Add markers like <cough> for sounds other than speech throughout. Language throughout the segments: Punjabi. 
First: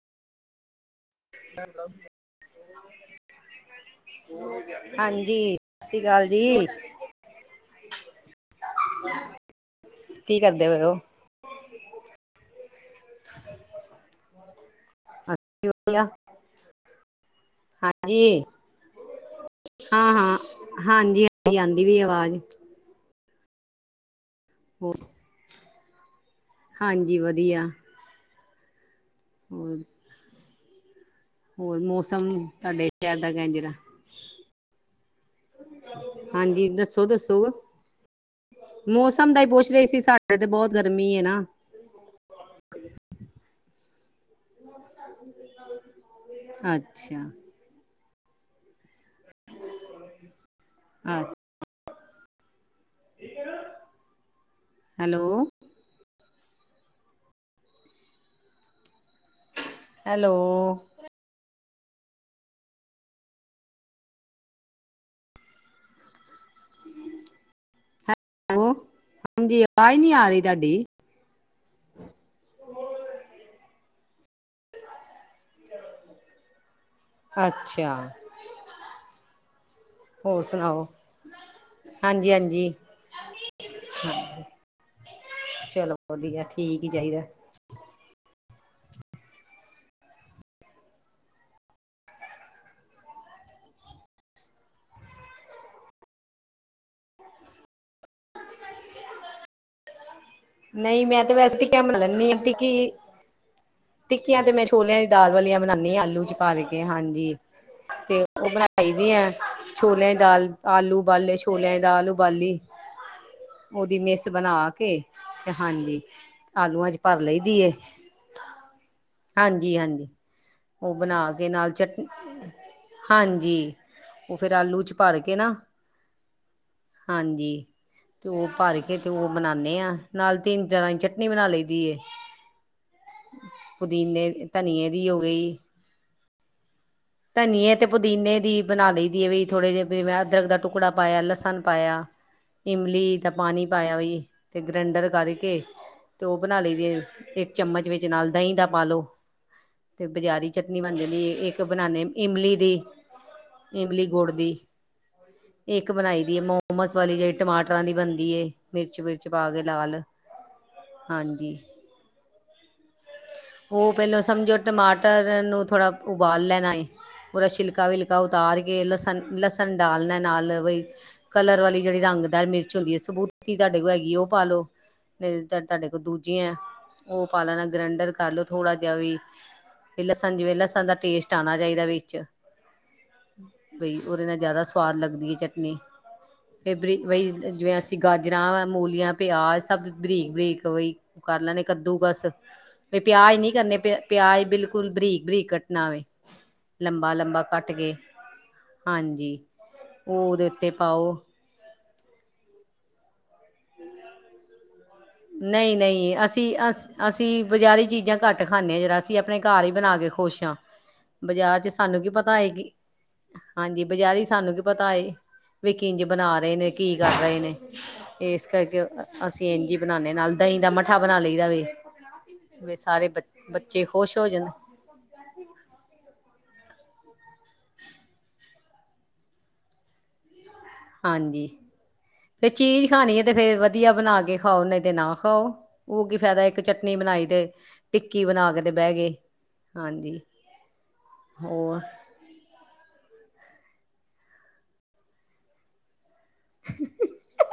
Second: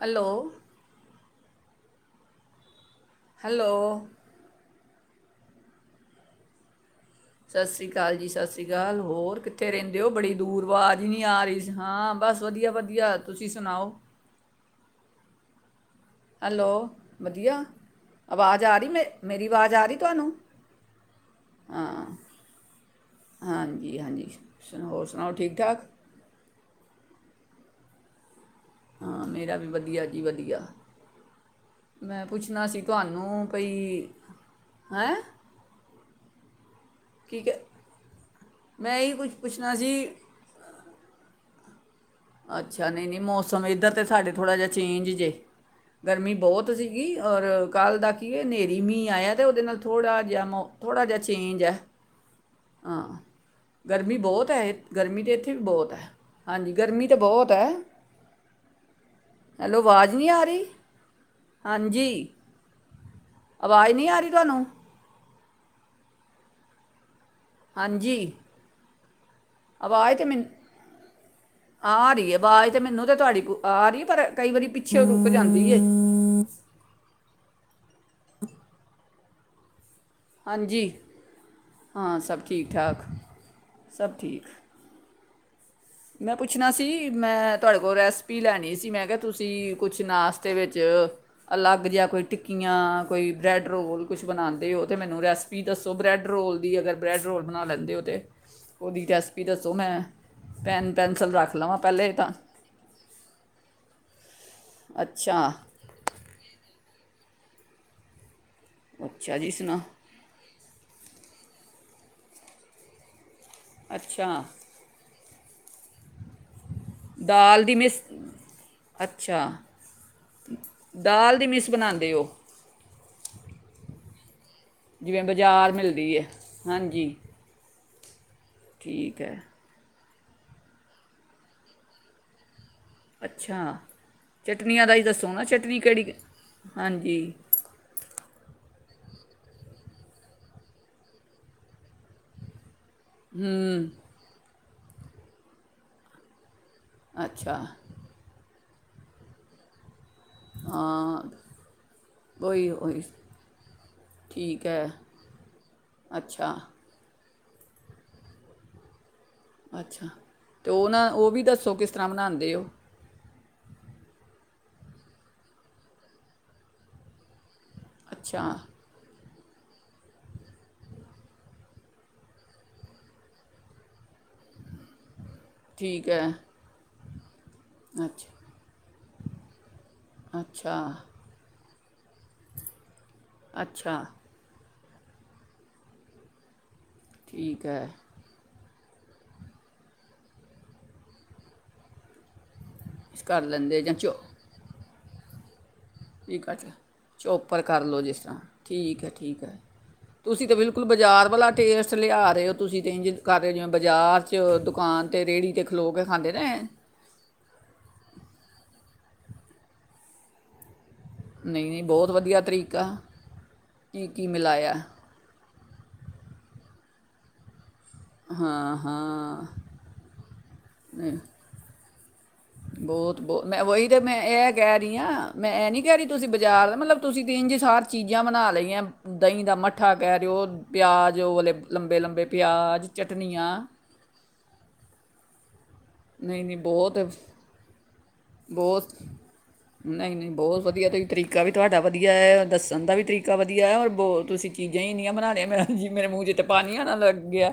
ਹੈਲੋ। <inaudible> ਹੈਲੋ। ਹਾਂਜੀ, ਸਤਿ ਸ਼੍ਰੀ ਅਕਾਲ ਜੀ। ਸਤਿ ਸ੍ਰੀ ਅਕਾਲ ਜੀ, ਸਤਿ ਸ੍ਰੀ ਅਕਾਲ, ਹੋਰ ਕਿੱਥੇ ਰਹਿੰਦੇ ਹੋ? ਬੜੀ ਕੀ ਦੂਰ ਕਰਦੇ ਪਏ ਹੋ ਵਾਜ਼ ਹੀ ਨੀ ਆ ਰਹੀ, ਹਾਂ ਬਸ ਵਧੀਆ। ਵਧੀਆ, ਤੁਸੀਂ ਸੁਣਾਓ। <unintelligible> ਵਧੀਆ। ਹੈਲੋ। ਵਧੀਆ, ਹਾਂਜੀ ਆਵਾਜ਼ ਆ ਰਹੀ ਮੇ ਮੇਰੀ ਆਵਾਜ਼ ਆ ਰਹੀ ਹਾਂ ਤੁਹਾਨੂੰ? ਹਾਂ ਹਾਂਜੀ ਹਾਂਜੀ ਆਉਂਦੀ ਵੀ ਹਾਂ। ਆਵਾਜ਼ ਹਾਂਜੀ-ਹਾਂਜੀ। <unintelligible> ਹੋਰ ਸੁਣਾਓ, ਠੀਕ ਠਾਕ। ਹਾਂਜੀ, ਵਧੀਆ। ਹਾਂ, ਮੇਰਾ ਵੀ ਹੋਰ ਵਧੀਆ ਜੀ ਵਧੀਆ। ਹੋਰ ਮੈਂ ਮੌਸਮ ਪੁੱਛਨਾ ਸੀ ਤੁਹਾਡੇ ਸ਼ਹਿਰ ਦਾ ਤੁਹਾਨੂੰ ਕਿੰਜ ਦਾ ਭਈ, ਹੈਂ? ਹਾਂਜੀ ਦੱਸ ਕੀ ਦੱਸੋ-ਦੱਸੋ ਕ ਮੈਂ ਇਹੀ ਕੁਛ ਮੌਸਮ ਦਾ ਹੀ ਪੁੱਛ ਪੁੱਛਣਾ ਰਹੀ ਸੀ ਸਾਡੇ ਤੇ ਬਹੁਤ ਗਰਮੀ ਏ ਨਾ। ਅੱਛਾ, ਨਹੀਂ-ਨਹੀਂ ਮੌਸ ਸਮ ਇਧਰ ਤੇ ਸਾਡ ਥੋੜ੍ਹਾ ਜਾ ਚੇਂਜ ਜੇ, ਗਰਮੀ ਬਹੋਤ ਸੀਗੀ ਅੱਛਾ ਔਰ ਕੱਲ੍ਹ ਦਾ ਠੀਕ ਐ ਹਨੇਰੀ ਮੀਹ ਆਇਆ ਤੇ ਉਹਦੇ ਨਾਲ ਥੋੜਾ, ਜਿਹਾ ਥੋੜਾ ਜਿਹਾ ਹੈਲੋ ਚੇਂਜ ਐ। ਹਾਂ, ਗਰਮੀ ਬਹੋਤ ਐ, ਗਰਮੀ ਤੇ ਹੈਲੋ ਇੱਥੇ ਵੀ ਬਹੋਤ ਐ। ਹਾਂਜੀ। ਗਰਮੀ ਤੇ ਬਹੋਤ ਐ। ਹੈਲੋ, ਅਵਾਜ਼ ਨੀ ਆ ਰੀ? ਹੈਲੋ ਹਾਂਜੀ, ਆਵਾਜ਼ ਨੀ ਆ ਰਹੀ ਤੁਹਾਨੂੰ? <inaudible> ਹਾਂਜੀ। ਹਾਂਜੀ ਨਹੀਂ ਆਵਾਜ਼ ਤੇ ਆ ਰਹੀ ਮੈਨੂੰ, ਤੁਹਾਡੀ ਆ ਰਹੀ ਆਵਾਜ਼ ਤੇ ਮੈਨੂੰ ਤੇ ਤੁਹਾਡੀ ਆ ਰਹੀ ਪਰ, ਕਈ ਵਾਰੀ ਪਿੱਛੇ ਰੁਕ ਜਾਂਦੀ। ਅੱਛਾ। ਹੋਰ ਸੁਣਾਓ ਹਾਂਜੀ, ਹਾਂ ਹਾਂਜੀ ਸਭ ਠੀਕ ਹਾਂਜੀ -ਠਾਕ ਸਭ ਠੀਕ। ਚਲੋ ਮੈਂ ਵਧੀਆ ਪੁੱਛਣਾ ਠੀਕ ਹੀ ਸੀ, ਚਾਹੀਦਾ ਮੈਂ ਤੁਹਾਡੇ ਕੋਲ ਰੈਸ ਪੀ ਲੈਣੀ ਸੀ, ਮੈਂ ਕਿਹਾ ਤੁਸੀਂ ਕੁਛ ਨਾਸ਼ਤੇ ਵਿੱਚ ਅਲੱਗ ਜਿ ਕੋਈ ਟਿੱਕੀਆਂ, ਕੋਈ ਬ੍ਰੈਡ ਰੋਲ, ਕੁਛ ਬਣਾਉਂਦੇ ਹੋ ਤਾਂ ਮੈਨੂੰ ਰੈਸਪੀ ਦੱਸੋ ਬ੍ਰੈਡ ਰੋਲ ਦੀ, ਅਗਰ ਬ੍ਰੈਡ ਰੋਲ ਬਣਾ ਲੈਂਦੇ ਹੋ ਤਾਂ, ਉਹਦੀ ਰੈਸਪੀ ਦੱਸੋ। ਮੈਂ ਪੈਨ ਨਹੀਂ ਮੈਂ ਪੈਨਸਲ ਤੇ ਰੱਖ ਵੈਸੇ, ਲਵਾਂ ਟਕੀਆਂ ਬਣਾ ਪਹਿਲੇ ਤਾਂ ਲੈਂਦੀ ਹ ਟਿੱਕੀ ਟਿੱਕੀਆਂ ਤੇ ਮੈਂ ਛੋਲਿਆਂ ਦੀ ਦਾਲ ਅੱਛਾ ਵਾਲੀਆਂ ਬਣਾਦੀ ਹਾਂ। ਆਲੂ ਚ ਪਾ ਕੇ ਹਾਂਜੀ। ਜੀ ਤੇ। ਉਹ ਬਣਾਈ ਦੀ ਆ, ਅੱਛਾ ਜੀ ਸੁਣਾ ਛੋਲਿਆਂ ਦੀ ਦਾਲ ਆਲੂ ਬਾਲੇ, ਛੋਲਿਆਂ ਦੀ ਦਾਲ ਉਬਾਲੀ। ਉਹਦੀ ਮਿਸ ਅੱਛਾ ਬਣਾ ਕੇ ਤੇ ਹਾਂਜੀ। ਆਲੂਆਂ ਚ ਭਰ ਲਈ ਦਾਲ ਦੀਏ, ਦੀ ਮਿਸ ਅੱਛਾ ਹਾਂਜੀ-ਹਾਂਜੀ ਉਹ ਬਣਾ ਦਾਲ ਦੀ ਕੇ, ਮਿਸ ਨਾਲ ਚਟਨੀ ਬਣਾਉਂਦੇ ਹੋ ਹਾਂਜੀ। ਉਹ ਫਿਰ ਆਲੂ ਚ ਭਰ ਜਿਵੇਂ ਕੇ ਨਾ ਬਾਜ਼ਾਰ ਮਿਲਦੀ ਏ। ਹਾਂਜੀ। ਤੇ ਉਹ ਭਰ ਕੇ ਤੇ, ਠੀਕ ਓ ਹੈ ਬਨਾਉਂਦੇ ਆਂ। ਨਾਲ ਤਿੰਨ ਤਰ੍ਹਾਂ ਦੀ, ਚਟਨੀ ਬਣਾ ਲਈ ਦੀ ਏ। ਅੱਛਾ, ਪੁਦੀਨੇ ਚਟਨੀਆਂ ਧਨੀਏ ਦਾ ਹੀ ਦੀ ਹੋ ਦੱਸੋ ਨਾ ਗਈ ਚਟਨੀ ਕਿਹੜੀ? ਹਾਂਜੀ ਧਨੀਏ ਤੇ ਪੁਦੀਨੇ ਬਣਾ ਲਈ ਦੀਏ, ਵੀ ਥੋੜੇ ਜਿਹੇ ਮੈਂ ਅਦਰਕ ਦਾ ਟੁਕੜਾ ਪਾਇਆ, ਲਸਣ ਪਾਇਆ। ਇਮਲੀ ਦਾ ਪਾਣੀ ਪਾਇਆ। ਤੇ ਗਰੈਂਡਰ ਕਰਕੇ, ਤੇ ਉਹ ਬਣਾ ਲਈ ਦੀ, ਇੱਕ ਅੱਛਾ ਚਮਚ ਵਿੱਚ ਨਾਲ ਦਹੀਂ ਦਾ ਪਾਲੋ। ਤੇ ਬਾਜ਼ਾਰੀ ਚਟਨੀ ਬਣ ਹਾਂ ਜਾਂਣੀ ਇੱਕ ਇਮਲੀ ਉਹੀ ਦੀ, ਉਹੀ ਇਮਲੀ ਗੁੜ ਦੀ, ਠੀਕ ਹੈ ਇੱਕ ਬਣਾਈ ਦੀ ਹੈ, ਅੱਛਾ ਮੋਮਸ ਵਾਲੀ ਜੜੀ ਟਮਾਟਰਾਂ ਦੀ ਬਣਦੀ ਏ ਮਿਰਚ ਵੀ ਅੱਛਾ, ਤੇ ਉਹ ਨਾ ਉਹ ਵੀ ਹਾਂਜੀ ਦੱਸੋ, ਕਿਸ ਤਰ੍ਹਾਂ ਬਣਾਉਂਦੇ ਓ? ਉਹ ਪਹਿਲੋਂ ਸਮਝੋ, ਟਮਾਟਰ ਨੂੰ ਥੋੜਾ ਉਬਾਲ ਲੈਣ ਆਏ ਪੂਰਾ ਸ਼ਿਲਕਾ <inaudible> ਕਾਵਲ ਕਾ ਤਾਂ ਅੱਛਾ ਆਰਕੇ ਲਸਨ ਲਸਣ ਡਾਲਣਾ, ਨਾਲ ਬਈ ਕਲਰ ਵਾਲੀ ਜਿਹੜੀ ਰੰਗਦਾਰ ਮਿਰਚ ਹੁੰਦੀ ਹੈ, ਸਬੂਤੀ ਤੁਹਾਡੇ ਕੋਲ ਹੈਗੀ ਉਹ ਪਾ ਲਉ। ਨਹੀਂ, ਤੁਹਾਡੇ ਕੋਲ ਠੀਕ ਹੈ ਦੂਜੀ ਆ? ਪਾ ਲੈਣਾ ਗ੍ਰੈਂਡਰ ਕਰ ਲੋ ਅੱਛਾ ਥੋੜਾ ਜਾ ਵੀ ਤੇ ਲਸਣ ਜਿਵੇਂ ਅੱਛਾ ਲਸਣ ਦਾ ਟੇਸਟ ਆਣਾ ਚਾਹੀਦਾ, ਵਿੱਚ। ਬਈ ਅੱਛਾ ਉਹਦੇ ਨਾਲ ਜਿਆਦਾ ਸਆਦ ਲੱਗਦੀ ਏ, ਚਟਨੀ। ਫਿਰਬਰੀ ਬਈ ਠੀਕ ਜਿਵੇਂ ਹੈ ਅਸੀਂ ਗਾਜਰਾਂ ਵਾ ਮੂਲੀਆਂ, ਪਿਆਜ ਸਭ ਬਰੀਕ ਬਰੀਕਹੀ ਕਰ ਲੈਣੇ, ਕੱਦੂਕਸ ਵੀ ਪਿਆਜ ਕਰ ਨਹੀਂ ਕਰਨੇ, ਲੈਂਦੇ ਜਾਂ ਪਿਆ ਚੋ ਪਿਆਜ ਬਿਲਕੁਲ ਬਰੀਕ -ਬਰੀਕ ਕਟਨਾਵੇ। ਚੋਪਰ ਕਰ ਲਓ, ਜਿਸ ਤਰ੍ਹਾਂ ਠੀਕ ਹੈ ਹਾਂਜੀ ਠੀਕ ਹੈ ਉਹ ਉਹਦੇ ਤੁਸੀਂ ਤਾਂ, ਉੱਤੇ ਬਿਲਕੁਲ ਪਾਓ ਬਾਜ਼ਾਰ ਵਾਲਾ ਟੇਸਟ ਲਿਆ ਰਹੇ ਹੋ ਤੁਸੀਂ ਤੇ ਇੰਝ ਕਰਦੇ ਜਿਵੇਂ ਬਾਜ਼ਾਰ 'ਚ ਦੁਕਾਨ ਤੇਤੇ ਰੇਹੜੀ ਤੇ ਖਲੋ ਕੇ ਨਹੀਂ-ਨਹੀਂ ਖਾਂਦੇ ਨੇ ਅਸੀਂ ਅਸ ਅਸੀਂ ਬਜ਼ਾਰੀ ਚੀਜ਼ਾਂ ਘੱਟ ਖਾਂਦੇ ਹਾਂ, ਜਿਹੜਾ ਅਸੀਂ ਆਪਣੇ ਘਰ ਹੀ ਬਣਾ ਕੇ ਖੁਸ਼ ਹਾਂ। ਬਜ਼ਾਰ ਚ ਨਹੀਂ ਨਹੀਂ ਸਾਨੂੰ ਕੀ ਬਹੁਤ ਪਤਾ ਵਧੀਆ ਹੈਏ, ਕਿ ਤਰੀਕਾ ਹਾਂਜੀ ਕੀ ਬਜ਼ਾਰ ਹੀ ਸਾਨੂੰ ਕੀ ਮਿਲਾਇਆ ਪਤਾ ਏ। ਕੀੰਜ ਬਣਾ ਰਹੇ ਨੇ, ਕੀ ਕਰ ਰਹੇ ਨੇ? ਇਸ ਹਾਂ ਕਰਕੇ ਹਾਂ ਅਸੀਂ ਇੰਝ ਬਣਾਨੇ, ਦੇ ਨਾਲ ਦਹੀਂ ਦਾ ਮਠਾ ਬਣਾ ਲਈ ਦਾ। ਵੀ <unintelligible> ਬਹੁਤ- ਬਹੁਤ, ਮੈਂ ਉਹੀ ਤੇ ਮੈਂ ਖੁਸ਼ ਹੋ ਜਾਂਦੇ ਇਹ ਕਹਿ ਰਹੀ ਹਾਂ, ਮੈਂ ਇਹ ਨੀ ਕਹਿ ਰਹੀ ਤੁਸੀਂ ਬਾਜ਼ਾਰ ਮਤਲਬ, ਤੁਸੀਂ ਤੰਝ ਸਾਰ ਚੀਜ਼ਾਂ ਬਣਾ ਲਈਆਂ ਦਹੀਂ ਦਾ ਮੱਠਾ ਕਹਿ ਰਹੇ ਹੋ ਪਿਆਜ਼ ਹਾਂਜੀ ਲੇ ਲੰਬੇ -ਲੰਬੇ ਫਿਰ ਪਿਆਜ਼, ਚੀਜ਼ ਖਾਣੀ ਹੈ ਤੇ ਚਟਨੀਆਂ। ਫਿਰ ਵਧੀਆ ਬਣਾ ਕੇ ਖਾਓ, ਨਹੀਂ ਤੇ ਨਾ ਖਾਓ। ਉਹ ਕੀ ਨਹੀਂ ਫਾਇਦਾ, ਨਹੀਂ ਇੱਕ ਚਟਨੀ ਬਹੁਤ ਬਣਾਈ ਦੇ ਬਹੁਤ, ਨਹੀਂ ਹਾਂਜੀ -ਨਹੀਂ ਬਹੁਤ ਵਧੀਆ, ਤਰੀਕਾ ਵੀ ਤੁਹਾਡਾ ਹੋਰ ਵਧੀਆ ਹੈ, ਦੱਸਣ ਦਾ ਵੀ ਤਰੀਕਾ ਵੀਆ ਔਰ ਬ ਤੁਸੀਂ ਚਜ਼ਾਂ ਹੀ ਇਨੀਆਂ ਬਣਾ ਲਿਆ ਮ ਮੇਰੇ ਮੂੰਹ <inaudible> ਤੇ ਪਾਣੀ ਆਉਨ ਲੱਗ ਗਿਆ,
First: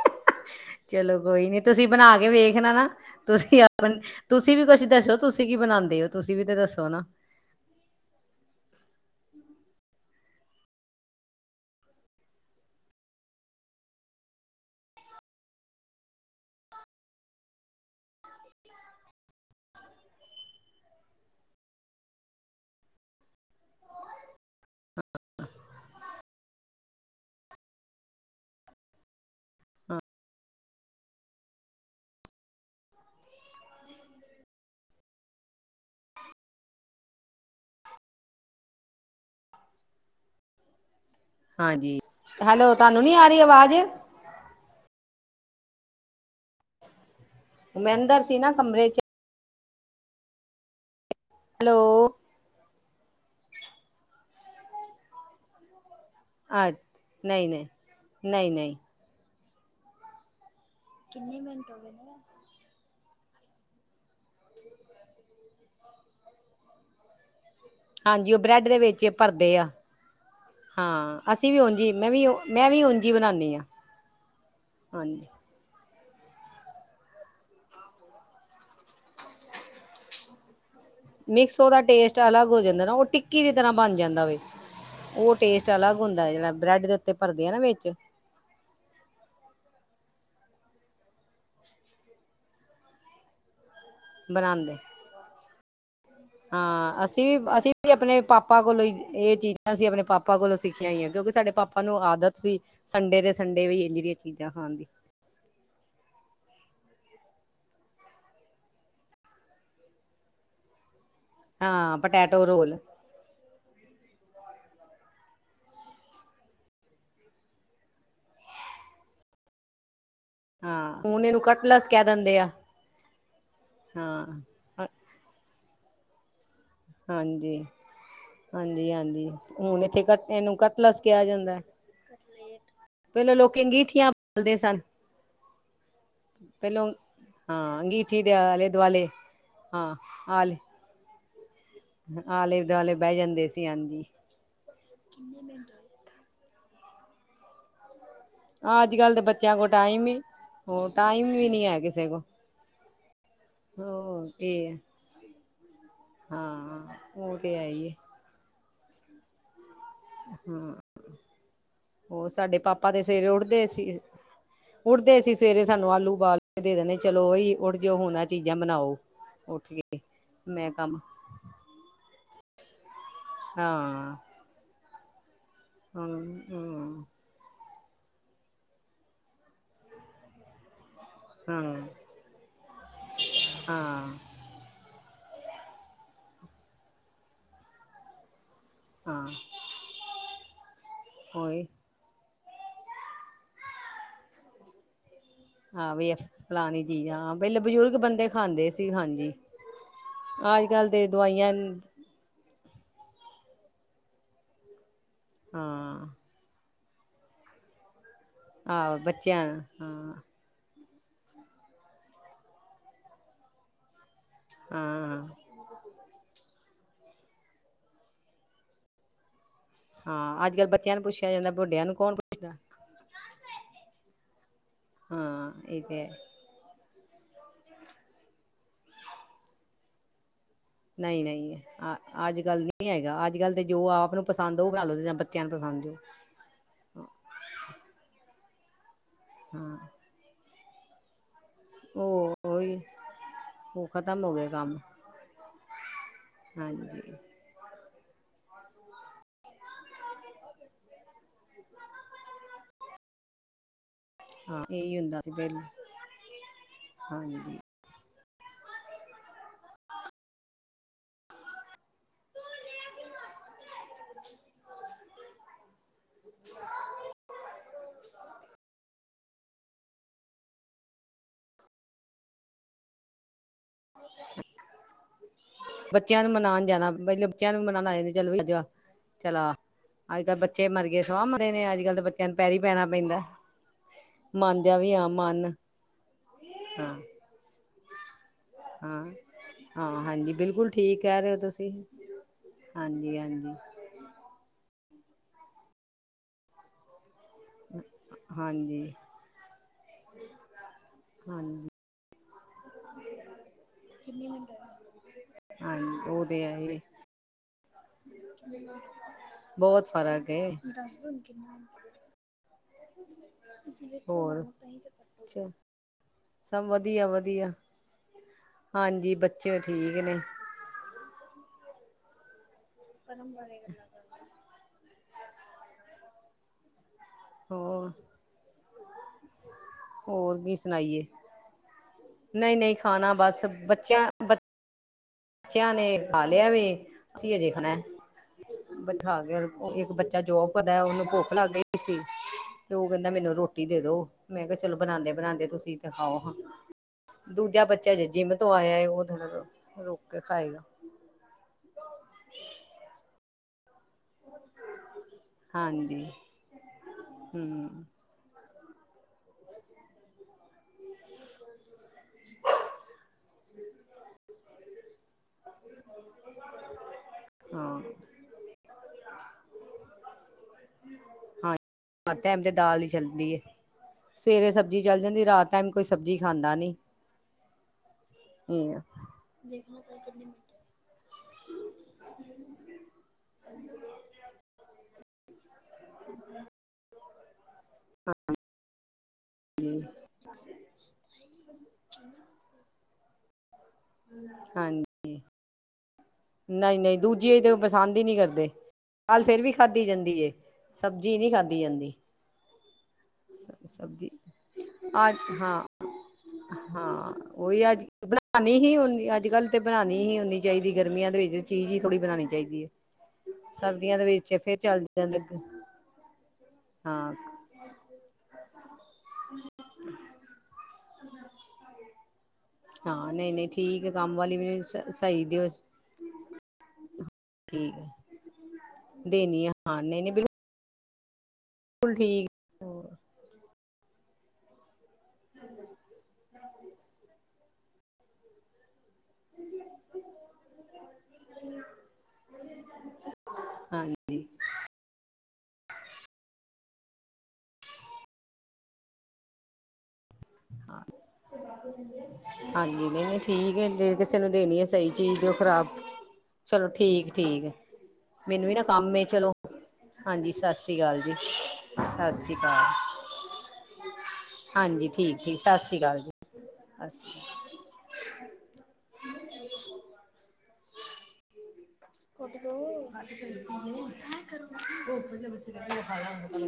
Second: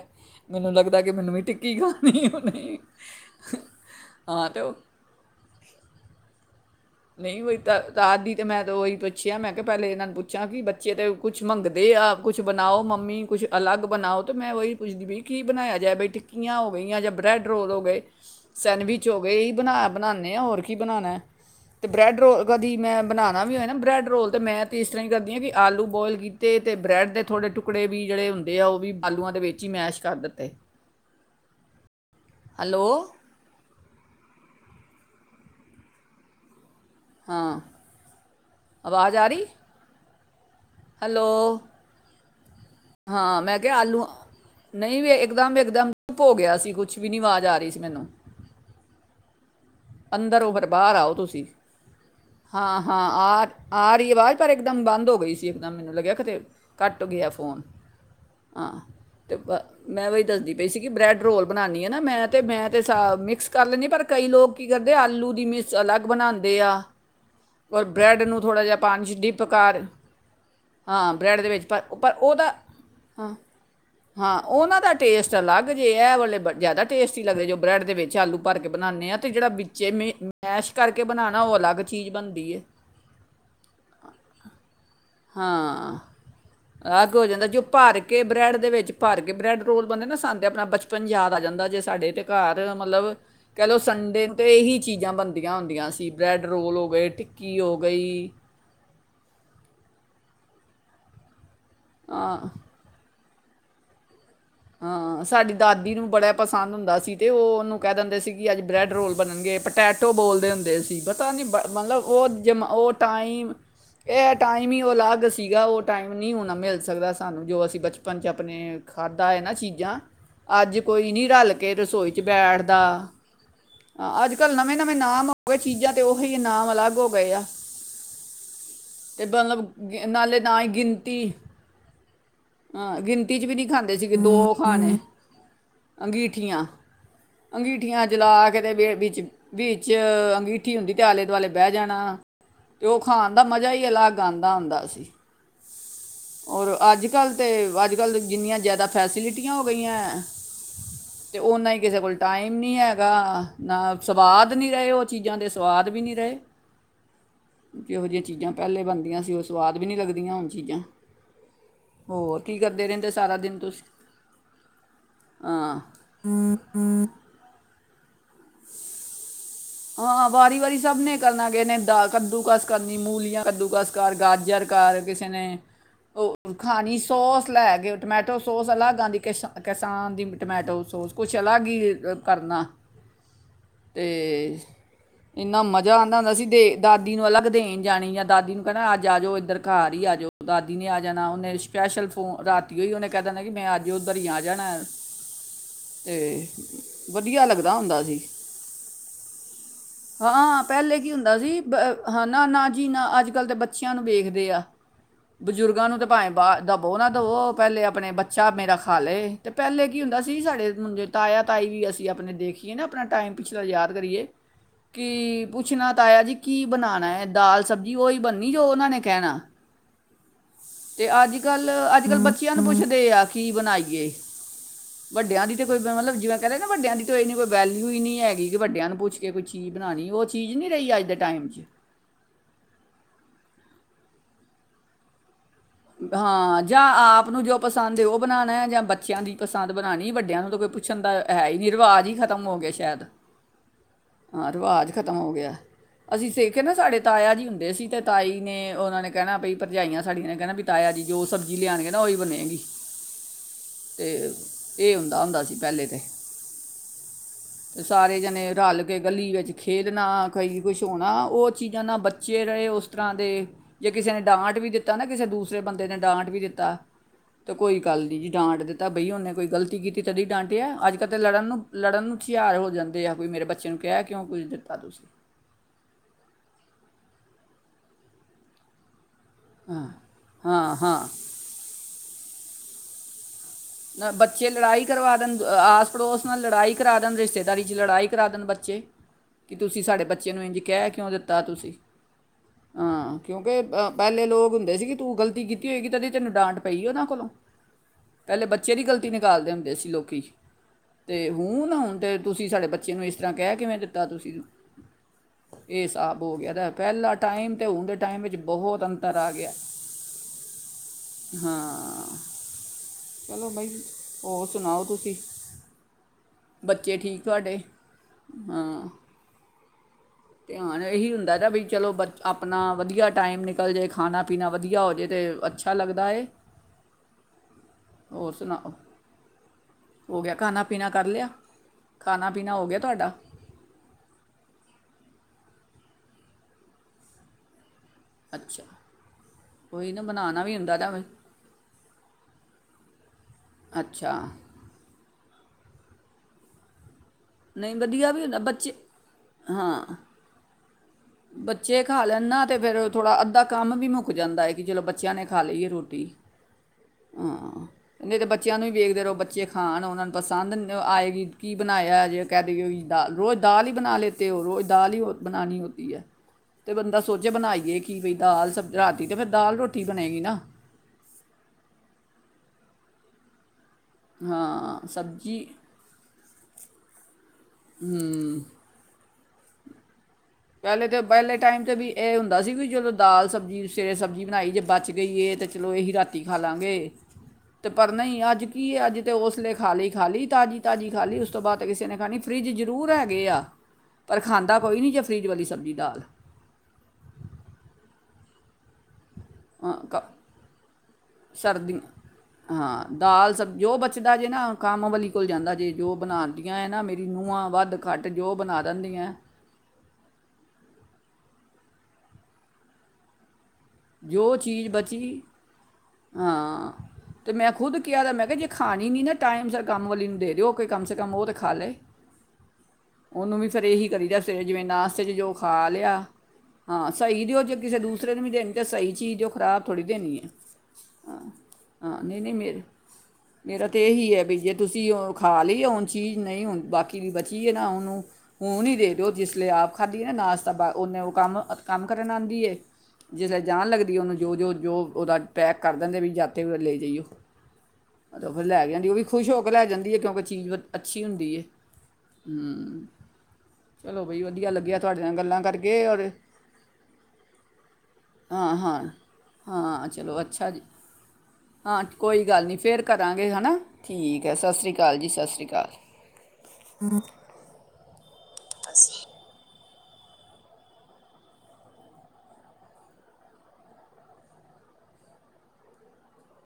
ਮੈਨੂੰ ਲੱਗਦਾ ਕਿ ਚਲੋ ਮੈਨੂੰ ਵੀ ਕੋਈ ਨੀ ਟਿੱਕੀ ਤੁਸੀਂ ਬਣਾ ਖਾਨੀ ਕੇ ਉਹ ਵੇਖਣਾ ਨਹੀਂ ਨਾ ਤੁਸੀਂ ਆਪ ਹਾਂ ਤੁਸੀਂ ਤੇ ਵੀ ਉਹ ਕੁਛ ਦੱਸੋ ਤੁਸੀਂ ਕੀ ਬਨਾੰਦੇ ਓ ਤੁਸੀਂ ਵੀ ਤਾਂ ਦੱਸੋ। ਨਾ ਨਹੀਂ ਉਈ ਤ ਤ ਦੀ ਤੇ ਮੈਂ ਉਹੀ ਪੁੱਛਿਆ ਮੈਂ <inaudible> ਕਿਹਾ ਪਹਿਲੇ ਇਹਨਾਂ ਨੂੰ ਪੁੱਛਾਂ ਕਿ, ਬੱਚੇ ਤਾਂ ਕੁਛ ਮੰਗਦੇ ਆ ਕੁਛ ਬਣਾਓ ਮੰਮੀ, ਕੁਛ ਅਲੱਗ ਬਣਾਓ, ਤੇ ਮੈਂ ਉਹੀ ਪੁੱਛਦੀ ਵੀ ਕੀ ਬਣਾਇਆ ਜਾਏ ਬਈ, ਟਿੱਕੀਆਂ ਹੋ ਗਈਆਂ, ਜਾਂ ਬ੍ਰੈਡ ਰੋਲ ਹੋ ਗਏ, ਸੈਂਡਵਿਚ ਹੋ ਗਏ, ਇਹਹੀ ਬਣਾ ਬਣਾਉਦੇ ਆਂ, ਹੋਰ ਕੀ ਬਣਾਉਣਾ? ਅਤੇ ਬਰੈੱਡ ਰੋਲ ਕਦੀ ਮੈਂ ਬਨਾਨਾ ਵੀ ਹੋਏ ਨਾ, ਬਰੈਡ ਰੋਲ ਤਾਂ ਮੈਂ ਇਸ ਤਰ੍ਹਾਂ ਹੀ ਕਰਦੀ ਹਾਂ, ਕਿ ਆਲੂ ਬੋਇਲ ਕੀਤੇ ਅਤੇ ਬਰੈਡ ਦੇ ਥੋੜ੍ਹੇ ਟੁਕੜੇ ਵੀ ਜਿਹੜੇ ਹੁੰਦੇ ਆ, ਉਹ ਵੀ ਆਲੂਆਂ ਦੇ ਵਿੱਚ ਹੀ ਮੈਸ਼ ਕਰ ਦਿੱਤੇ। ਹੈਲੋ ਹਾਂ ਆਵਾਜ਼ ਆ ਰਹੀ ਹੈਲੋ ਹਾਂਜੀ ਹੈਲੋ ਤੁਹਾਨੂੰ ਨੀ ਆ ਰਹੀ ਹਾਂ ਆਵਾਜ਼ ਇਕਦਮ ਇੱਕਦਮ ਧੁੱਪ ਹੋ ਗਿਆ ਸੀ ਕੁੱਛ ਵੀ ਨੀ ਵਾਚ <unintelligible> ਉਹ ਮੈਂ ਅੰਦਰ ਸੀ ਨਾ ਕਮਰੇ ਚ ਅੰਦਰ ਉਹ ਫਿਰ ਬਾਹਰ ਆਓ ਤੁਸੀਂ ਹੈਲੋ ਹਾਂ ਹਾਂ ਆ ਆ ਰਹੀ ਆਵਾਜ਼ ਪਹਿਲੇ ਇੱਕਦਮ ਬੰਦ ਹੋ ਗਈ ਸੀ <unintelligible> ਮੈਨੂੰ ਲੱਗਿਆ ਤੇ ਅੱ ਕਟ ਗਿਆ ਨਹੀਂ ਫੋਨ ਨਹੀਂ ਨਹੀਂ ਹਾਂ ਨਹੀਂ ਅਤੇ ਬ ਮੈਂ ਬਹੀ ਦੱਸਦੀ <unintelligible> ਸੀਗੀ ਬ੍ਰੈਡ ਰੋਲ ਬਣਾਉਂ ਆ ਨਾ ਮੈਂ ਤੇ ਮੈਂ ਤੇ ਕੁਛ ਕਰ ਲੈਂਦੇ ਪਰ ਕਈ ਲੋਕ <unintelligible> ਕੀ ਕਰਦੇ ਆਲੂ ਦੀ ਮਿਨਸ ਅਲੱਗ ਬਣਾਉਂਦੇ ਆ ਔਰ ਬ੍ਰੈਡ ਹਾਂਜੀ ਉਹ ਨੂੰ ਥੋੜ੍ਹਾ ਜਿਹਾ ਦੇ ਵਿੱਚ ਪਾਣੀ ਡਿੱਪ ਭਰਦੇ ਆ ਕਰ ਹਾਂ ਬਰੈਡ ਦੇ ਅਸੀਂ ਵੀ ਵਿੱਚ ਪਰ ਉਂਝੀ ਮੈਂ ਪਰ ਵੀ ਉਹਦਾ ਮੈਂ ਵੀ ਉਂਝੀ ਹਾਂ ਬਣਾਉਦੀ ਹਾਂ ਉਹਨਾਂ ਦਾ ਹਾਂਜੀ ਟੇਸਟ ਅਲੱਗ ਜੇ ਇਹ ਵਾਲੇ ਜ਼ਿਆਦਾ ਟੇਸਟੀ ਲੱਗਦੇ ਜੋ ਬ੍ਰੈਡ ਦੇ ਵਿੱਚ ਆਲੂ ਭਰ ਕੇ ਬਣਾਉਂਦੇ ਆ ਤੇ ਜਿਹੜਾ ਵਿੱਚੇ ਮੈਸ਼ ਕਰਕੇ ਬਣਾਉਣਾ ਉਹ ਮਿਕਸ ਅਲੱਗ ਉਹਦਾ ਚੀਜ਼ ਟੇਸਟ ਬਣ ਅਲੱਗ ਹੋ ਜਾਂਦਾ ਨਾ ਉਹ ਟਿੱਕੀ ਦੀ ਤਰ੍ਹਾਂ ਬਣ ਜਾਂਦਾ ਵੈ ਉਹ ਟੇਸਟ ਅਲੱਗ ਹਾਂ ਹੁੰਦਾ ਜਿਹੜਾ ਬ੍ਰੈਡ ਦੇ ਉੱਤੇ ਅਲੱਗ ਹੋ ਭਰਦੀ ਜਾਂਦਾ ਆ ਨਾ ਜੋ ਵਿੱਚ ੋ <unintelligible> ਲ ਬੰਦੇ ਨਾ ਸਾਂਦੇ ਆਪਣਾ ਬਚਪਨ ਯਾਦ ਆ ਜਾਂਦਾ ਜੇ ਸਾਡੇ ਤੇ ਘਰ ਮਤਲਬ ਕਹਿ ਲੋ ਸੰਡੇ ਨੂੰ ਤੇ ਬਣਾਉਂਦੇ ਇਹੀ ਚੀਜ਼ਾਂ ਬਣਦੀ ਆਂ ਹੁੰਦੀਆਂ ਸੀ <unintelligible> ਬਰੈਡ ਰੋਲ ਹੋ ਹਾਂ ਗਏ ਟਿੱਕੀ ਅਸੀਂ ਹੋ ਵੀ ਆਪਣੇ ਗਈ ਪਾਪਾ ਕੋਲੋਂ ਹੀ ਇਹ ਚੀਜ਼ਾਂ ਅਸੀਂ ਆਪਣੇ ਪਾਪਾ ਕੋਲੋਂ ਸਿੱਖੀਆਂ ਹੋਇਆ ਕਿਉਂਕਿ ਸਾਡੇ ਪਾਪਾ ਆਪਾਂ ਨੂੰ ਆਦਤ ਹਾਂ ਸੀ ਸੰਡੇ ਦੇ ਸਡੇਏੰਜ੍ਰ <unintelligible> ਚੀਜ਼ਾਂ ਖਾਣ ਦੀ ਹਾਂ ਸਾਡੀ ਦਾਦੀ ਨੂੰ ਬੜਾ ਪਸੰਦ ਹੁੰਦਾ ਸੀ ਤੇ ਉਹਨੂੰ ਕਹਿ ਦਿੰਦੇ ਸੀ ਕਿ ਅੱਜ ਬ੍ਰੈਡ ਰੋਲ ਬਣਨਗੇ ਪਟੈਟੋ ਬੋਲਦੇ ਹੁੰਦੇ ਸੀ ਮ ਹਾਂ ਪਟੈਟੋ ਰੋਲ <unintelligible> ਉਹ ਅਲੱਗ ਸੀਗਾ ਉਹ ਟਾਈਮ ਨਹੀਂ ਹੁਣ ਮਿਲ ਸਕਦਾ ਸਾਨੂੰ ਜੋ ਅਸੀਂ ਬਚਪਨ ਚ ਆਪਣੇ ਖਾ ਧਾ ਇਹ ਨਾ ਚੀਜ਼ਾਂ ਅੱਜ ਹਾਂ ਕੋਈ ਹੁਣ ਨੀ ਇਹਨੂੰ ਰਲ ਕੇ ਕਟਲਸ ਕਹਿ ਰਸੋਈ ਚ ਦਿੰਦੇ ਆ ਬੈਠਦਾ ਹਾਂ ਅੱਜ ਕੱਲ੍ਹ ਨਵੇਂ ਨਵੇਂ ਨਾਮ ਹੋਏ ਚੀਜ਼ਾਂ ਤੇ ਉਹੀ ਨਾਮ ਅਲੱਗ ਹੋ ਗਏ ਆ ਹਾਂਜੀ ਹਾਂਜੀ ਤੇ ਹਾਂਜੀ ਮਤਲਬ ਹੁਣ ਇੱਥੇ ਕ ਨਾਲੇ ਇਹਨੂੰ ਨਾ ਹੀ ਕਟਲਸ ਕਿਹਾ ਗਿਣਤੀ ਜਾਂਦਾ ਪਹਿਲਾਂ ਗਿਣਤੀ ਚ ਵੀ ਲੋਕੀ ਨਹੀਂ ਖਾਂਦੀ ਅੰਗੀਠੀਆਂ ਬਾਲਦੇ ਸਨ <inaudible> ਪਹਿਲੋਂ ਹਾਂ ਅੰਗੀਠੀਆਂ-ਅੰਗੀਠੀਆਂ ਅੰਗੀਠੀ ਦੇ ਜਲਾਕੇ ਆਲੇ ਤੇ ਦੁਆਲੇ ਵਿਚ ਹਾਂ ਆਲੇ ਅੰਗੀਠੀ ਹੁੰਦੀ ਤੇ ਆਲੇ ਦੁਆਲੇ ਬਹਿ ਜਾਣਾ ਆਲੇ ਤੇ ਦੁਆਲੇ ਉਹ ਬਹਿ ਖਾਣ ਦਾ ਜਾਂਦੇ ਸੀ ਮਜ਼ਾ ਹੀ ਹਾਂਜੀ ਅਲੱਗ ਆਂਦਾ ਹੁੰਦਾ ਸੀ। ਹੋਰ ਅੱਜ- ਕੱਲ ਤੇ ਅੱਜ ਅੱਜ-ਕੱਲ ਜਿੰਨੀਆਂ ਜ਼ਿਆਦਾ ਅੱਜ ਕੱਲ੍ਹ ਦੇ ਫੈਸੀਲਿਟੀਆਂ ਬੱਚਿਆਂ ਹੋ ਕੋਲ ਗਈਆਂ ਟਾਈਮ ਹੀ ਹੋਰ ਟਾਈਮ ਤੇ ਵੀ ਨਹੀਂ ਉਨਾ ਹੀ ਹੈ ਕਿਸੇ ਕੋਲ ਟਾਈਮ ਨਹੀਂ ਹੈ। ਗਾ ਨਾ ਹੋਰ ਸਵਾਦ ਨੀ ਇਹ ਹੈ ਰਹੇ ਉਹ ਚੀਜ਼ਾਂ ਦੇ ਸਵਾਦ ਵੀ ਨਹੀਂ ਰਹੇ ਹਾਂ ਉਹ ਤੇ ਹੈ ਹੀ ਹੈ। ਜਿਹੋ ਜਿਹੀਆਂ ਚੀਜ਼ਾਂ ਪਹਿਲੇ ਬਣਦੀਆਂ ਸੀ, ਉਹ ਸਵਾਦ ਵੀ ਨਹੀਂ ਲੱਗਦੀਆਂ ਹੁਣ ਚੀਜ਼ਾਂ ਉਹ ਹੋਰ ਸਾਡੇ ਕੀ ਕਰਦੇ ਪਾਪਾ ਤੇ ਰਹਿੰਦੇ ਸਵੇਰੇ ਸਾਰਾ ਦਿਨ ਉੱਠਦੇ ਤੁਸੀਂ ਸੀ ਉੱਠਦੇ ਸੀ ਸਵੇਰੇ ਹਾਂ ਸਾਨੂੰ ਆਲੂ ਬਾਲ ਕੇ ਦੇ ਦੇਣੇ ਚਲੋ ਉਹੀ ਉੱਠ ਜੇ ਹੋਣਾ ਚੀਜ਼ਾਂ ਬਣਾਓ। ਉੱਠ ਕੇ ਹਾਂ, ਵਾਰੀ- ਮੈਂ ਵਾਰੀ ਸਭ ਕੰਮ ਨੇ ਕਰਨਾ ਗਏ ਨੇ ਦਾ ਕੱਦੂ ਬਸ ਕਰ ਮੂਲੀਆਂ ਕੱਦੂਕਸ ਕਰ, ਹਾਂ ਗਾਜਰ ਕਰ ਕਿਸੇ ਨੇ ਉਹ ਖਾਣੀ ਹਾਂ ਸੋਸ ਲੈ ਕੇ ਟਮੈਟੋ ਸੋਸ ਅਲੱਗ ਆਂਦੀ ਕਿਸ ਕਿਸਾਨ ਦੀ ਟਮੈਟੋ ਸੋਸ ਕੁਛ ਅਲੱਗ ਹਾਂ ਹੀ ਕਰਨਾ ਤੇ ਹਾਂ ਇੰਨਾ ਮਜ਼ਾ ਆਂਦਾ ਹੁੰਦਾ ਸੀ ਦੇ ਦਾਦੀ ਨੂੰ ਅਲੱਗ ਦੇਣ ਜਾਣੀ ਜਾਂ ਦਾਦੀ ਨੂੰ ਕਹਿਣਾ ਅੱਜ ਆ ਹਾਂ ਜਾਓ ਇੱਧਰ ਘਰ ਹੀ ਆ ਜਾਓ ਦਾਦੀ ਨੇ ਆ ਜਾਣਾ ਉਹਨੇ ਉਹੀ ਸਪੈਸ਼ਲ ਫੋ ਰਾਤੀ ਹੋਈ ਉਹਨੇ ਕਹਿ ਦੇਣਾ ਕਿ ਮੈਂ ਅੱਜ ਉਧਰ ਈ ਆ ਜਾਣਾ। ਆਹ ਵੀ ਤੇ ਫਲਾਣੀ ਚੀਜ਼ ਆ ਹ ਵਧੀਆ ਪਹਿਲੇ ਲੱਗਦਾ ਬਜ਼ੁਰਗ ਹੁੰਦਾ ਸੀ ਬੰਦੇ ਖਾਂਦੇ ਸੀ ਹਾਂਜੀ। ਹਾਂ ਅੱਜ ਕੱਲ੍ਹ ਪਹਿਲੇ ਤੇ ਕੀ ਹੁੰਦਾ ਦਵਾਈਆਂ ਸੀ ਬ ਹਾਂ ਨਾ ਨਾ ਜੀ ਨਾ ਅੱਜ- ਕੱਲ੍ਹ ਦੇ ਬੱਚਿਆਂ ਨੂੰ ਵੇਖਦੇ ਆ। ਬਜ਼ੁਰਗਾਂ ਨੂੰ ਹਾਂ ਭਾਂਏ ਬਾਹਰ ਦਬ ਓਨਾਂ ਤੋ ਪਹਿਲੇ ਆਪਣੇ ਬੱ ਚਾਹ ਮੇਰਾ ਆਹੋ ਖਾ ਲਏ ਬੱਚਿਆਂ ਤੇ ਪਹਿਲੇ ਕੀ ਹਾਂ ਹੁੰਦਾ ਸੀ ਸਾਡੇ ਹੁਣ ਜੇ ਤਾਇਆ ਤਾਈ ਵੀ ਅਸੀਂ ਆਪਣੇ ਦੇਖੀਏ ਨਾ ਆਪਣਾ ਟਾਈਮ ਪਿਛਲਾ ਯਾਦ ਕਰੀਏ ਹਾਂ ਕੀ ਪੁੱਛਣਾ ਤਾਇਆ ਜੀ ਕੀ ਬਣਾਣਾ ਹੈ। ਦਾਲ ਸਬਜ਼ੀ ਉਹੀ ਬਣਨੀ ਜੋ ਉਹਨਾਂ ਨੇ ਕਹਿਣਾ ਹਾਂ ਅੱਜ ਕੱਲ੍ਹ ਬੱਚਿਆਂ ਨੂੰ ਤੇ ਪੁੱਛਿਆ ਅੱਜ ਜਾਂਦਾ ਕੱਲ ਵੱਡਿਆਂ ਨੂੰ ਅੱਜ ਕੌਣ ਕੱਲ ਪੁੱਛਦਾ ਬੱਚਿਆਂ ਨੂੰ ਪੁੱਛਦੇ ਆ ਕੀ ਬਣਾਈਏ। ਵੱਡਿਆਂ ਹਾਂ ਦੀ ਤੇ ਕੋਈ ਇਹ ਹੈ। ਮਤਲਬ ਜਿਵੇਂ ਕਹਿੰਦੇ ਨਾ ਵੱਡਿਆਂ ਦੀ ਇਹੰਨੀ ਕੋਈ ਵੈਲਿਯੂ ਹੀ ਨਹੀਂ ਹੈਗੀ ਕਿ ਵੱਡਿਆਂ ਨੂੰ ਪੁੱਛ ਕੋਈ ਚੀਜ਼ ਬਣਾਣੀ ਉਹ ਚੀਜ਼ ਰਹੀ ਅੱਜ ਦੇ ਨਹੀਂ ਟਾਈਮ ਨਹੀਂ 'ਚ ਅ ਅੱਜ ਕੱਲ ਨਹੀਂ ਹੈਗਾ ਅੱਜ ਕੱਲ ਤਾਂ ਜੋ ਆਪ ਉਹਨੂੰ ਪਸੰਦ ਉਹ ਜਾਂ ਬੱਚਿਆਂ ਨੂੰ ਪਸੰਦ ਹੋ। ਹਾਂ ਜਾਂ ਆਪ ਨੂੰ ਜੋ ਪਸੰਦ ਹੈ ਉਹ ਬਣਾਣਾ ਐ। ਜਾਂ ਬੱਚਿਆਂ ਦੀ ਪਸੰਦ ਹਾਂ ਬਣਾਣੀ ਵੱਡਿਆਂ ਨੂੰ ਤਾਂ ਕੋਈ ਪੁੱਛਣ ਦਾ ਹੈ ਹੀ ਨਹੀਂ ਰਿਵਾਜ਼ ਹੀ ਉਹ ਖਤਮ ਹੋ ਗਏ ਉਹੀ ਸ਼ਾਇਦ ਉਹ ਖ਼ਤਮ ਹੋ ਗਿਆ ਹਾਂ ਕੰਮ ਰਿਵਾਜ਼ ਖਤਮ ਹੋ ਗਿਆ। ਅਸੀਂ ਸੇਖ ਨਾ ਸਾਡੇ ਹਾਂਜੀ ਤਾਇਆ ਜੀ ਹੁੰਦੇ ਸੀ ਤੇ ਤਾਈ ਨੇ ਉਹਨਾ ਨੇ ਕਹਿਣਾ ਬਈ ਭਰਜਾਈਆਂ ਸਾਡੀਆਂ ਨੇ ਕਹਿਣਾ ਵੀ ਤਾਇਆ ਜੀ ਜੋ ਸਬਜ਼ੀ ਲਿਆਣਗੇ ਨਾ ਉਹੀ ਬਣੇਗੀ ਇਹ ਹਦਾ ਹੁੰਦਾ ਸੀ ਪਹਿਲੇ ਤਾਂ ਹਾਂਜੀ। ਸਾਰੇ ਜਾਣੇ ਨੇ ਰਲ ਕੇ ਗਲੀ ਵਿੱਚ ਖੇਡਣਾ ਕਈ ਕੁਛ ਹੋਣਾ ਉਹ ਚੀਜ਼ਾਂ ਨਾਲ ਬੱਚੇ ਰਹੇ ਉਸ ਤਰ੍ਹਾਂ ਦੇ ਜੇ ਕਿਸੇ ਨੇ ਡਾਂਟ ਵੀ ਦਿੱਤਾ ਨਾ ਕਿਸੇ ਦੂਸਰੇ ਬੰਦੇ ਨੇ ਕਿਸੇ ਨੇ ਡਾਂਟ ਵੀ ਦਿੱਤਾ ਤੇ ਕੋਈ ਗੱਲ ਨੀ ਜੀ ਡਾਂਟ ਦਿੱਤਾ ਬਈ ਉਹਨੇ ਕੋਈ ਗ਼ਲਤੀ ਕੀਤੀ ਤਦੀ ਡਾਂਟੇ ਆ ਅੱਜ ਕੱਲ੍ਹ ਲੜਨ ਨੂੰ ਲੜਨ ਨੂੰ ਹਿਆਰ ਹੋ ਜਾਂਦੇ ਆ ਕੋਈ ਮੇਰੇ ਬੱਚੇ ਨੂੰ ਕਿਹਾ ਕਿਉਂ ਕੁਝ ਦਿੱਤਾ ਤੁਸੀਂ ਬੱਚਿਆਂ ਨੂੰ ਮਨਾਣ ਜਾਣਾ ਮਤਲਬ ਬੱਚਿਆਂ ਨੂੰ ਵੀ ਮਨਾ ਆਏ ਨੇ ਚਲੋ ਚਲ ਆ ਅੱਜ ਕੱਲ ਬੱਚੇ ਹਾਂ ਮਰ ਹਾਂ ਗਏ ਸੁਆ ਮਰੇ ਨੇ ਅੱਜ ਕੱਲ ਦੇ ਕਰ ਪੈਰ ਹੀ ਪੈਣਾ ਪੈਂਦਾ। ਨਾ ਬੱਚੇ ਮੰਨ ਜਾ ਲੜਾਈ ਵੀ ਹਾਂ ਕਰਵਾ ਦੇਣ ਮੰਨ ਆਸ ਪੜੋਸ ਨਾਲ ਲੜਾਈ ਹਾਂ ਕਰਾ ਦੇਣ ਰਿਸ਼ਤੇਦਾਰੀ ਲੜਾਈ ਕਰਾ ਦੇਣ ਬੱਚੇ ਹਾਂ ਕਿ ਤੁਸੀਂ ਹਾਂ ਸਾਡੇ ਬੱਚੇ ਹਾਂਜੀ ਨੂੰ ਇੰਝ ਬਿਲਕੁਲ ਕਹਿ ਠੀਕ ਕਿਉਂ ਰਹੇ ਹੋ ਦਿੱਤਾ ਤੁਸੀਂ ਹਾਂਜੀ ਹਾਂ ਹਾਂਜੀ ਕਿਉਂਕਿ ਪਹਿਲੇ ਲੋਕ ਹੁੰਦੇ ਸੀਗੇ ਤੂੰ ਗਲਤੀ ਕੀਤੀ ਹੋਏਗੀ ਤੇ ਉਹਦੀ ਤੈਨੂੰ ਡਾਂਟ ਪਈ ਉਹਨਾਂ ਕੋਲੋਂ ਹੂੰ ਪਹਿਲੇ ਬੱਚੇ ਦੀ ਗਲਤੀ ਨਿਕਾਲਦੇ ਹੁੰਦੇ ਸੀ ਲੋਕ ਅਤੇ ਹਾਂਜੀ ਹੁਣ ਨਾ ਹੁਣ ਤਾਂ ਤੁਸੀਂ ਸਾਡੇ ਬੱਚੇ ਨੂੰ ਇਸ ਤਰ੍ਹਾਂ ਕਹਿ ਕਿਵੇਂ ਦਿੱਤਾ ਤੁਸੀਂ ਇਹ ਹਾਂਜੀ ਹਿਸਾਬ ਉਹ ਹੋ ਤੇ ਗਿਆ ਹੈ ਤਾਂ ਹੀ ਪਹਿਲਾ ਟਾਈਮ ਤੇ ਹੁਣ ਦੇ ਟਾਈਮ ਵਿੱਚ ਬਹੁਤ ਅੰਤਰ ਆ ਗਿਆ ਬਹੁਤ ਫਰਕ ਏ। ਹਾਂ ਚਲੋ ਹੋਰ ਸੁਣਾਓ ਤੁਸੀਂ ਅੱਛਾ ਸਭ ਬੱਚੇ ਵਧੀਆ ਠੀਕ ਵਧੀਆ ਤੁਹਾਡੇ ਹਾਂ। ਹਾਂਜੀ ਬੱਚੇ ਠੀਕ ਨੇ ਤੇ ਆਣਾ ਹੀ ਹੁੰਦਾ ਨਾ ਬਈ। ਚਲੋ ਬਚ ਆਪ ਆਪਣਾ ਵਧੀਆ ਟਾਈਮ ਨਿਕਲ ਜੇ ਖਾਣਾ ਪੀਣਾ ਵਧੀਆ ਹੋ ਜਾਵੇ ਅਤੇ ਅੱਛਾ ਲੱਗਦਾ ਏ। ਹੋਰ ਸੁਣਾਓ? ਹੋ ਗਿਆ ਖਾਣਾ ਪੀਣਾ ਕਰ ਲਿਆ। ਖਾਣਾ ਪੀਣਾ ਹੋ ਨਹੀਂ-ਨਹੀਂ ਗਿਆ ਤੁਹਾਡਾ ਖਾਣਾ ਬਸ ਬੱਚਿਆਂ ਬਚ ਬੱਚਿਆਂ ਨੇ ਖਾ ਲਿਆ ਵੇਂ ਅਸੀ ਹਜੇ ਖਾਣਾ ਅੱਛਾ ਬਿਠਾ ਕੇ ਉਹੀ ਇੱਕ ਨਾ ਬੱਚਾ ਬਣਾਉਣਾ ਜੋਬ ਵੀ ਹੁੰਦਾ ਕਰਦਾ ਨਾ ਉਨੂੰ ਭੁੱਖ ਲੱਗ ਗਈ ਦੀ ਸੀ। ਤੇ ਉਹ ਕਹਿੰਦਾ ਮੈਨੂੰ ਰੋਟੀ ਦੇ ਦੋ ਅੱਛਾ ਮੈਂ ਕਿਹਾ ਚਲੋ ਬਣਾਦੇ ਬਣਾਦੇ ਤੁਸੀਂ ਦਿਖਾਓ ਹਾਂ। ਦੂਜਾ ਨਹੀਂ ਬੱਚਾ ਅਜੇ ਵਧੀਆ ਵੀ ਜਿੰਮ ਹੁੰਦਾ ਤੋਂ ਬੱਚੇ ਆਇਆ ਏ। ਉਹ ਤੇ ਹਾਂ ਰੋਕ ਰੋਕ ਬੱਚੇ ਖਾ ਲੈਣ ਨਾ ਫਿਰ ਥੋੜ੍ਹਾ ਅੱਧਾ ਕੰਮ ਵੀ ਮੁੱਕ ਜਾਂਦਾ ਏ ਕਿ ਚਲੋ ਬੱਚ- ਬੱਚਿਆਂ ਨੇ ਖਾ ਲਈ ਏ ਹਾਂਜੀ ਰੋਟੀ, ਹਾਂ ਹਮ ਨਹੀਂ ਤੇ ਬੱਚ- ਬੱਚਿਆਂ ਨੂੰ ਵੀ ਵੇਖਦੇ ਰਹੋ ਬੱਚੇ ਖਾਣ ਉਨਾਂ ਨੂੰ ਪਸੰਦ ਨ ਆਏਗੀ ਕੀ ਬਣਾਇਆ ਜੇ- ਕਹਿ ਦੇ ਓਈ ਦਾਲ ਰੋਜ਼ ਦਾਲ ਹੀ ਬਣਾ ਲੇਤੇ ਓ। ਰੋਜ਼ ਦਾਲ ਈ ਬਣਾਣੀ ਹੋਤੀ ਐ, ਤੇ ਬੰਦਾ ਸੋਚੇ ਬਣਾਈਏ ਹਾਂ ਕੀ ਬ ਦਾਲ ਸਬ ਰਾਤੀ ਤੇ ਫੇਰ ਦਾਲ ਰੋਟੀ ਈ ਬਣੇਗੀ ਨਾ। ਚਲਦੀ ਏ। ਸਵੇਰੇ ਸਬਜ਼ੀ ਹਾਂ ਚਲ ਜਾਂਦੀ ਐ। ਸਬਜ਼ੀ ਰਾਤ ਟਾਈਮ ਕੋਈ ਸਬਜ਼ੀ ਖਾਂਦਾ ਨੀ। ਹੂੰ। <inaudible> ਪਹਿਲੇ ਤੇ ਪਹਿਲੇ ਟਾਈਮ ਤੇ ਵੀ ਇਹ ਹੁੰਦਾ ਸੀ ਵੀ ਜਦੋਂ ਦਾਲ ਸਬਜ਼ੀ ਸਵੇਰੇ ਸਬਜ਼ੀ ਬਣਾਈ ਜੇ ਬਚ- ਗਈ ਏ ਤੇ ਚਲੋ ਏਹੀ ਰਾਤੀ ਖਾ ਲਾਂਗੇ। ਤੇ ਪਰ ਨਹੀਂ ਅੱਜ ਕੀ ਐ, ਅੱਜ- ਤੇ ਓਸ ਲੇ ਖਾਈ, ਖਾਈ ਤਾਜ਼ੀ-ਤਾਜ਼ੀ ਖਾਲੀ ਉਸ ਤੋਂ ਬਾਅਦ ਕਿਸੇ ਨੇ ਖਾਣੀ ਫਰਿੱਜ ਜ਼ਰੂਰ ਹੈਗੇ ਆ। ਪਰ ਖਾਂਦਾ ਕੋਈ ਨਹੀ ਜੇ ਫ਼ ਫਰਿਜ ਵਲੀ ਸਬਜੀ ਦਾਲ ਨਹੀਂ-ਨਹੀਂ ਦੂਜੇ ਏ ਤੇ ਪਸੰਦ ਹੀ ਨਹੀਂ ਕਰਦੇ। ਦਾਲ ਫੇਰ ਵੀ ਹਾਂ, ਖਾਧੀ ਕ- ਜਾਂਦੀ ਏ। ਸਬਜ਼ੀ ਨਹੀਂ ਖਾਧੀ ਸਰਦੀ ਜਾਂਦੀ। ਹਾਂ ਦਾਲ ਸ ਸਬ ਸ ਜੋ ਸਬਜੀ ਬਚਦਾ ਜੇ ਨਾ ਕੰਮ ਆ ਵਾਲੀ ਕੋਲ ਜਾਂਦਾ ਹਾਂ, ਜੇ ਜੋ ਬਣਾਉਂਦੀਆਂ ਹੈ ਨਾ ਮੇਰੀ ਹਾਂ ਨੂੰਹਾਂ ਉਹੀ ਵੱਧ ਅੱਜ ਘੱਟ ਜੋ ਬਣਾਉਣੀ ਬਣਾ ਹੀ ਦਿੰਦੀਆਂ ਉਨੀ ਅੱਜ ਕੱਲ ਤੇ ਬਣਾਉਣੀ ਹੀ ਉਨੀ ਚਾਹੀਦੀ ਦੇ ਵਿੱਚ ਚੀਜ਼ ਹੀ ਥੋੜ੍ਹੀ ਬਣਾਣੀ ਚਾਹੀਦੀ ਏ। ਜੋ ਚੀਜ਼ ਬਚੀ ਹਾਂ, ਹਾਂ ਤੇ ਮੈਂ ਖੁਦ ਕਿਹਾ ਤਾਂ ਮੈਂ ਕਿਹਾ ਜ ਖਾਣੀ ਨੀ ਨਾ ਟਾਈਮ ਸਿਰ ਕੰਮ ਵਾਲੀ ਨੂੰ ਦੇ ਦਿਓ ਕੋਈ, ਕਮ ਸੇ ਕਮ ਉਹ ਤੇ ਖਾ ਲੈ। ਹਾਂ ਨਹੀਂ ਉਨੂੰ ਵੀ ਨਹੀਂ ਫੇਰ ਠੀਕ ਏ ਹੈ ਕੰਮ ਕਰੀਦਾ ਵਾਲੀ ਸਵੇਰੇ ਵੀ ਜਿਵੇਂ ਨਾਸਤੇ ਚ ਸਹੀ ਜੋ ਦਿਓ ਖਾ ਲਿਆ ਹਾਂ ਸਹੀ ਦਿਓ ਜੋ ਠੀਕ ਕਿਸੇ ਹੈ ਦੂਸਰੇ ਨੂੰ ਵੀ ਦੇਣ। ਤੇ ਸਹੀ ਚੀਜ਼ ਦਿਓ, ਦੇਣੀ ਆ ਖਰਾਬ ਹਾਂ ਥੋੜ੍ਹੀ ਨਹੀਂ ਨਹੀਂ ਦੇਣੀ ਏ। ਬਿਲਕੁਲ <unintelligible> ਹਾਂ, ਠੀਕ ਨਹੀਂ-ਨਹੀਂ ਮੇਰ ਮੇਰਾ ਤੇ ਏਹੀ ਬਿਜੀ ਐ ਬਿਜੀ ਐ ਤੁਸੀਂ ਔ ਖਾ ਲਈ ਏ ਹੋਣ ਚੀਜ਼ ਨਹੀਂ ਹੋਣ ਬਾਕੀ ਦੀ ਬਚ ਚੀਏ ਨਾ ਉਨੂੰ ਹੋਣ ਈ ਦੇ ਦਿਓ। ਜਿਸ ਲੇ ਆਪ ਖਾਧੀ ਏ ਨਾ ਨਾਸ਼ਤਾ ਬਾ ਉਨੇ ਔ ਕੰਮ-ਕੰਮ ਕਰਨ ਆਂਦੀ ਏ। ਜਿਸ ਤਰਾ ਜਾਣ ਲਗਦੀ ਏ ਔਨੂੰ ਹਾਂਜੀ ਜੋ-ਜੋ-ਜੋ, ਪੈਕ ਕਰ ਦੇੰਦੇ ਵੀ ਜਾਤੇ ਹੁਏ ਲੇ ਜਾਈਓ ਫਿਰ ਲੈ ਜਾਂਦੀ ਓਹ ਵੀ ਖੁਸ਼ ਹੋ ਕੇ ਲੈ ਜਾਂਦੀ ਏ ਕਿਓਂਕਿ ਹਾਂ, ਹਾਂਜੀ ਨਹੀਂ ਏ ਠੀਕ ਏ, ਜੇ ਚਲੋ ਕਿਸੇ ਬਈ ਨੂੰ ਵਧੀਆ ਦੇਣੀ ਏ ਲੱਗਿਆ ਸਹੀ ਤੁਹਾਡੇ ਨਾਲ ਚੀਜ਼ ਦੇਉ ਗੱਲਾਂ ਖ਼ਰਾਬ ਕਰਕੇ ਔਰ ਚਲੋ ਠੀਕ ਠੀਕ ਏ। ਮੈਨੂੰ ਵੀ ਨਾ ਕੰਮ ਚਲੋ ਹਾਂ-ਹਾਂ-ਹਾਂ ਚਲੋ, ਹਾਂਜੀ ਅੱਛਾ ਸਤਿ ਜੀ ਸ਼੍ਰੀ ਅਕਾਲ ਜੀ ਹਾਂ ਸਤਿ ਕੋਈ ਸ਼੍ਰੀ ਗੱਲ ਨੀ ਅਕਾਲ ਫੇਰ ਕਰਾਂਗੇ ਹਨਾ। ਠੀਕ ਹੈ, ਸਤਿ ਸ਼੍ਰੀ ਹਾਂਜੀ ਕਾਲ ਜੀ ਠੀਕ ਸਤਿ ਠੀਕ ਸ਼੍ਰੀ ਕਾਲ। ਅਕਾਲ ਜੀ ਸਤਿ ਸ਼੍ਰੀ ਅਕਾਲ ਕੋਟ ਦੋ, ਕਾ ਕਰੂ ਮੰਮੀ, ਅਈਔ ਖਾਲੈ ਹੋਣ।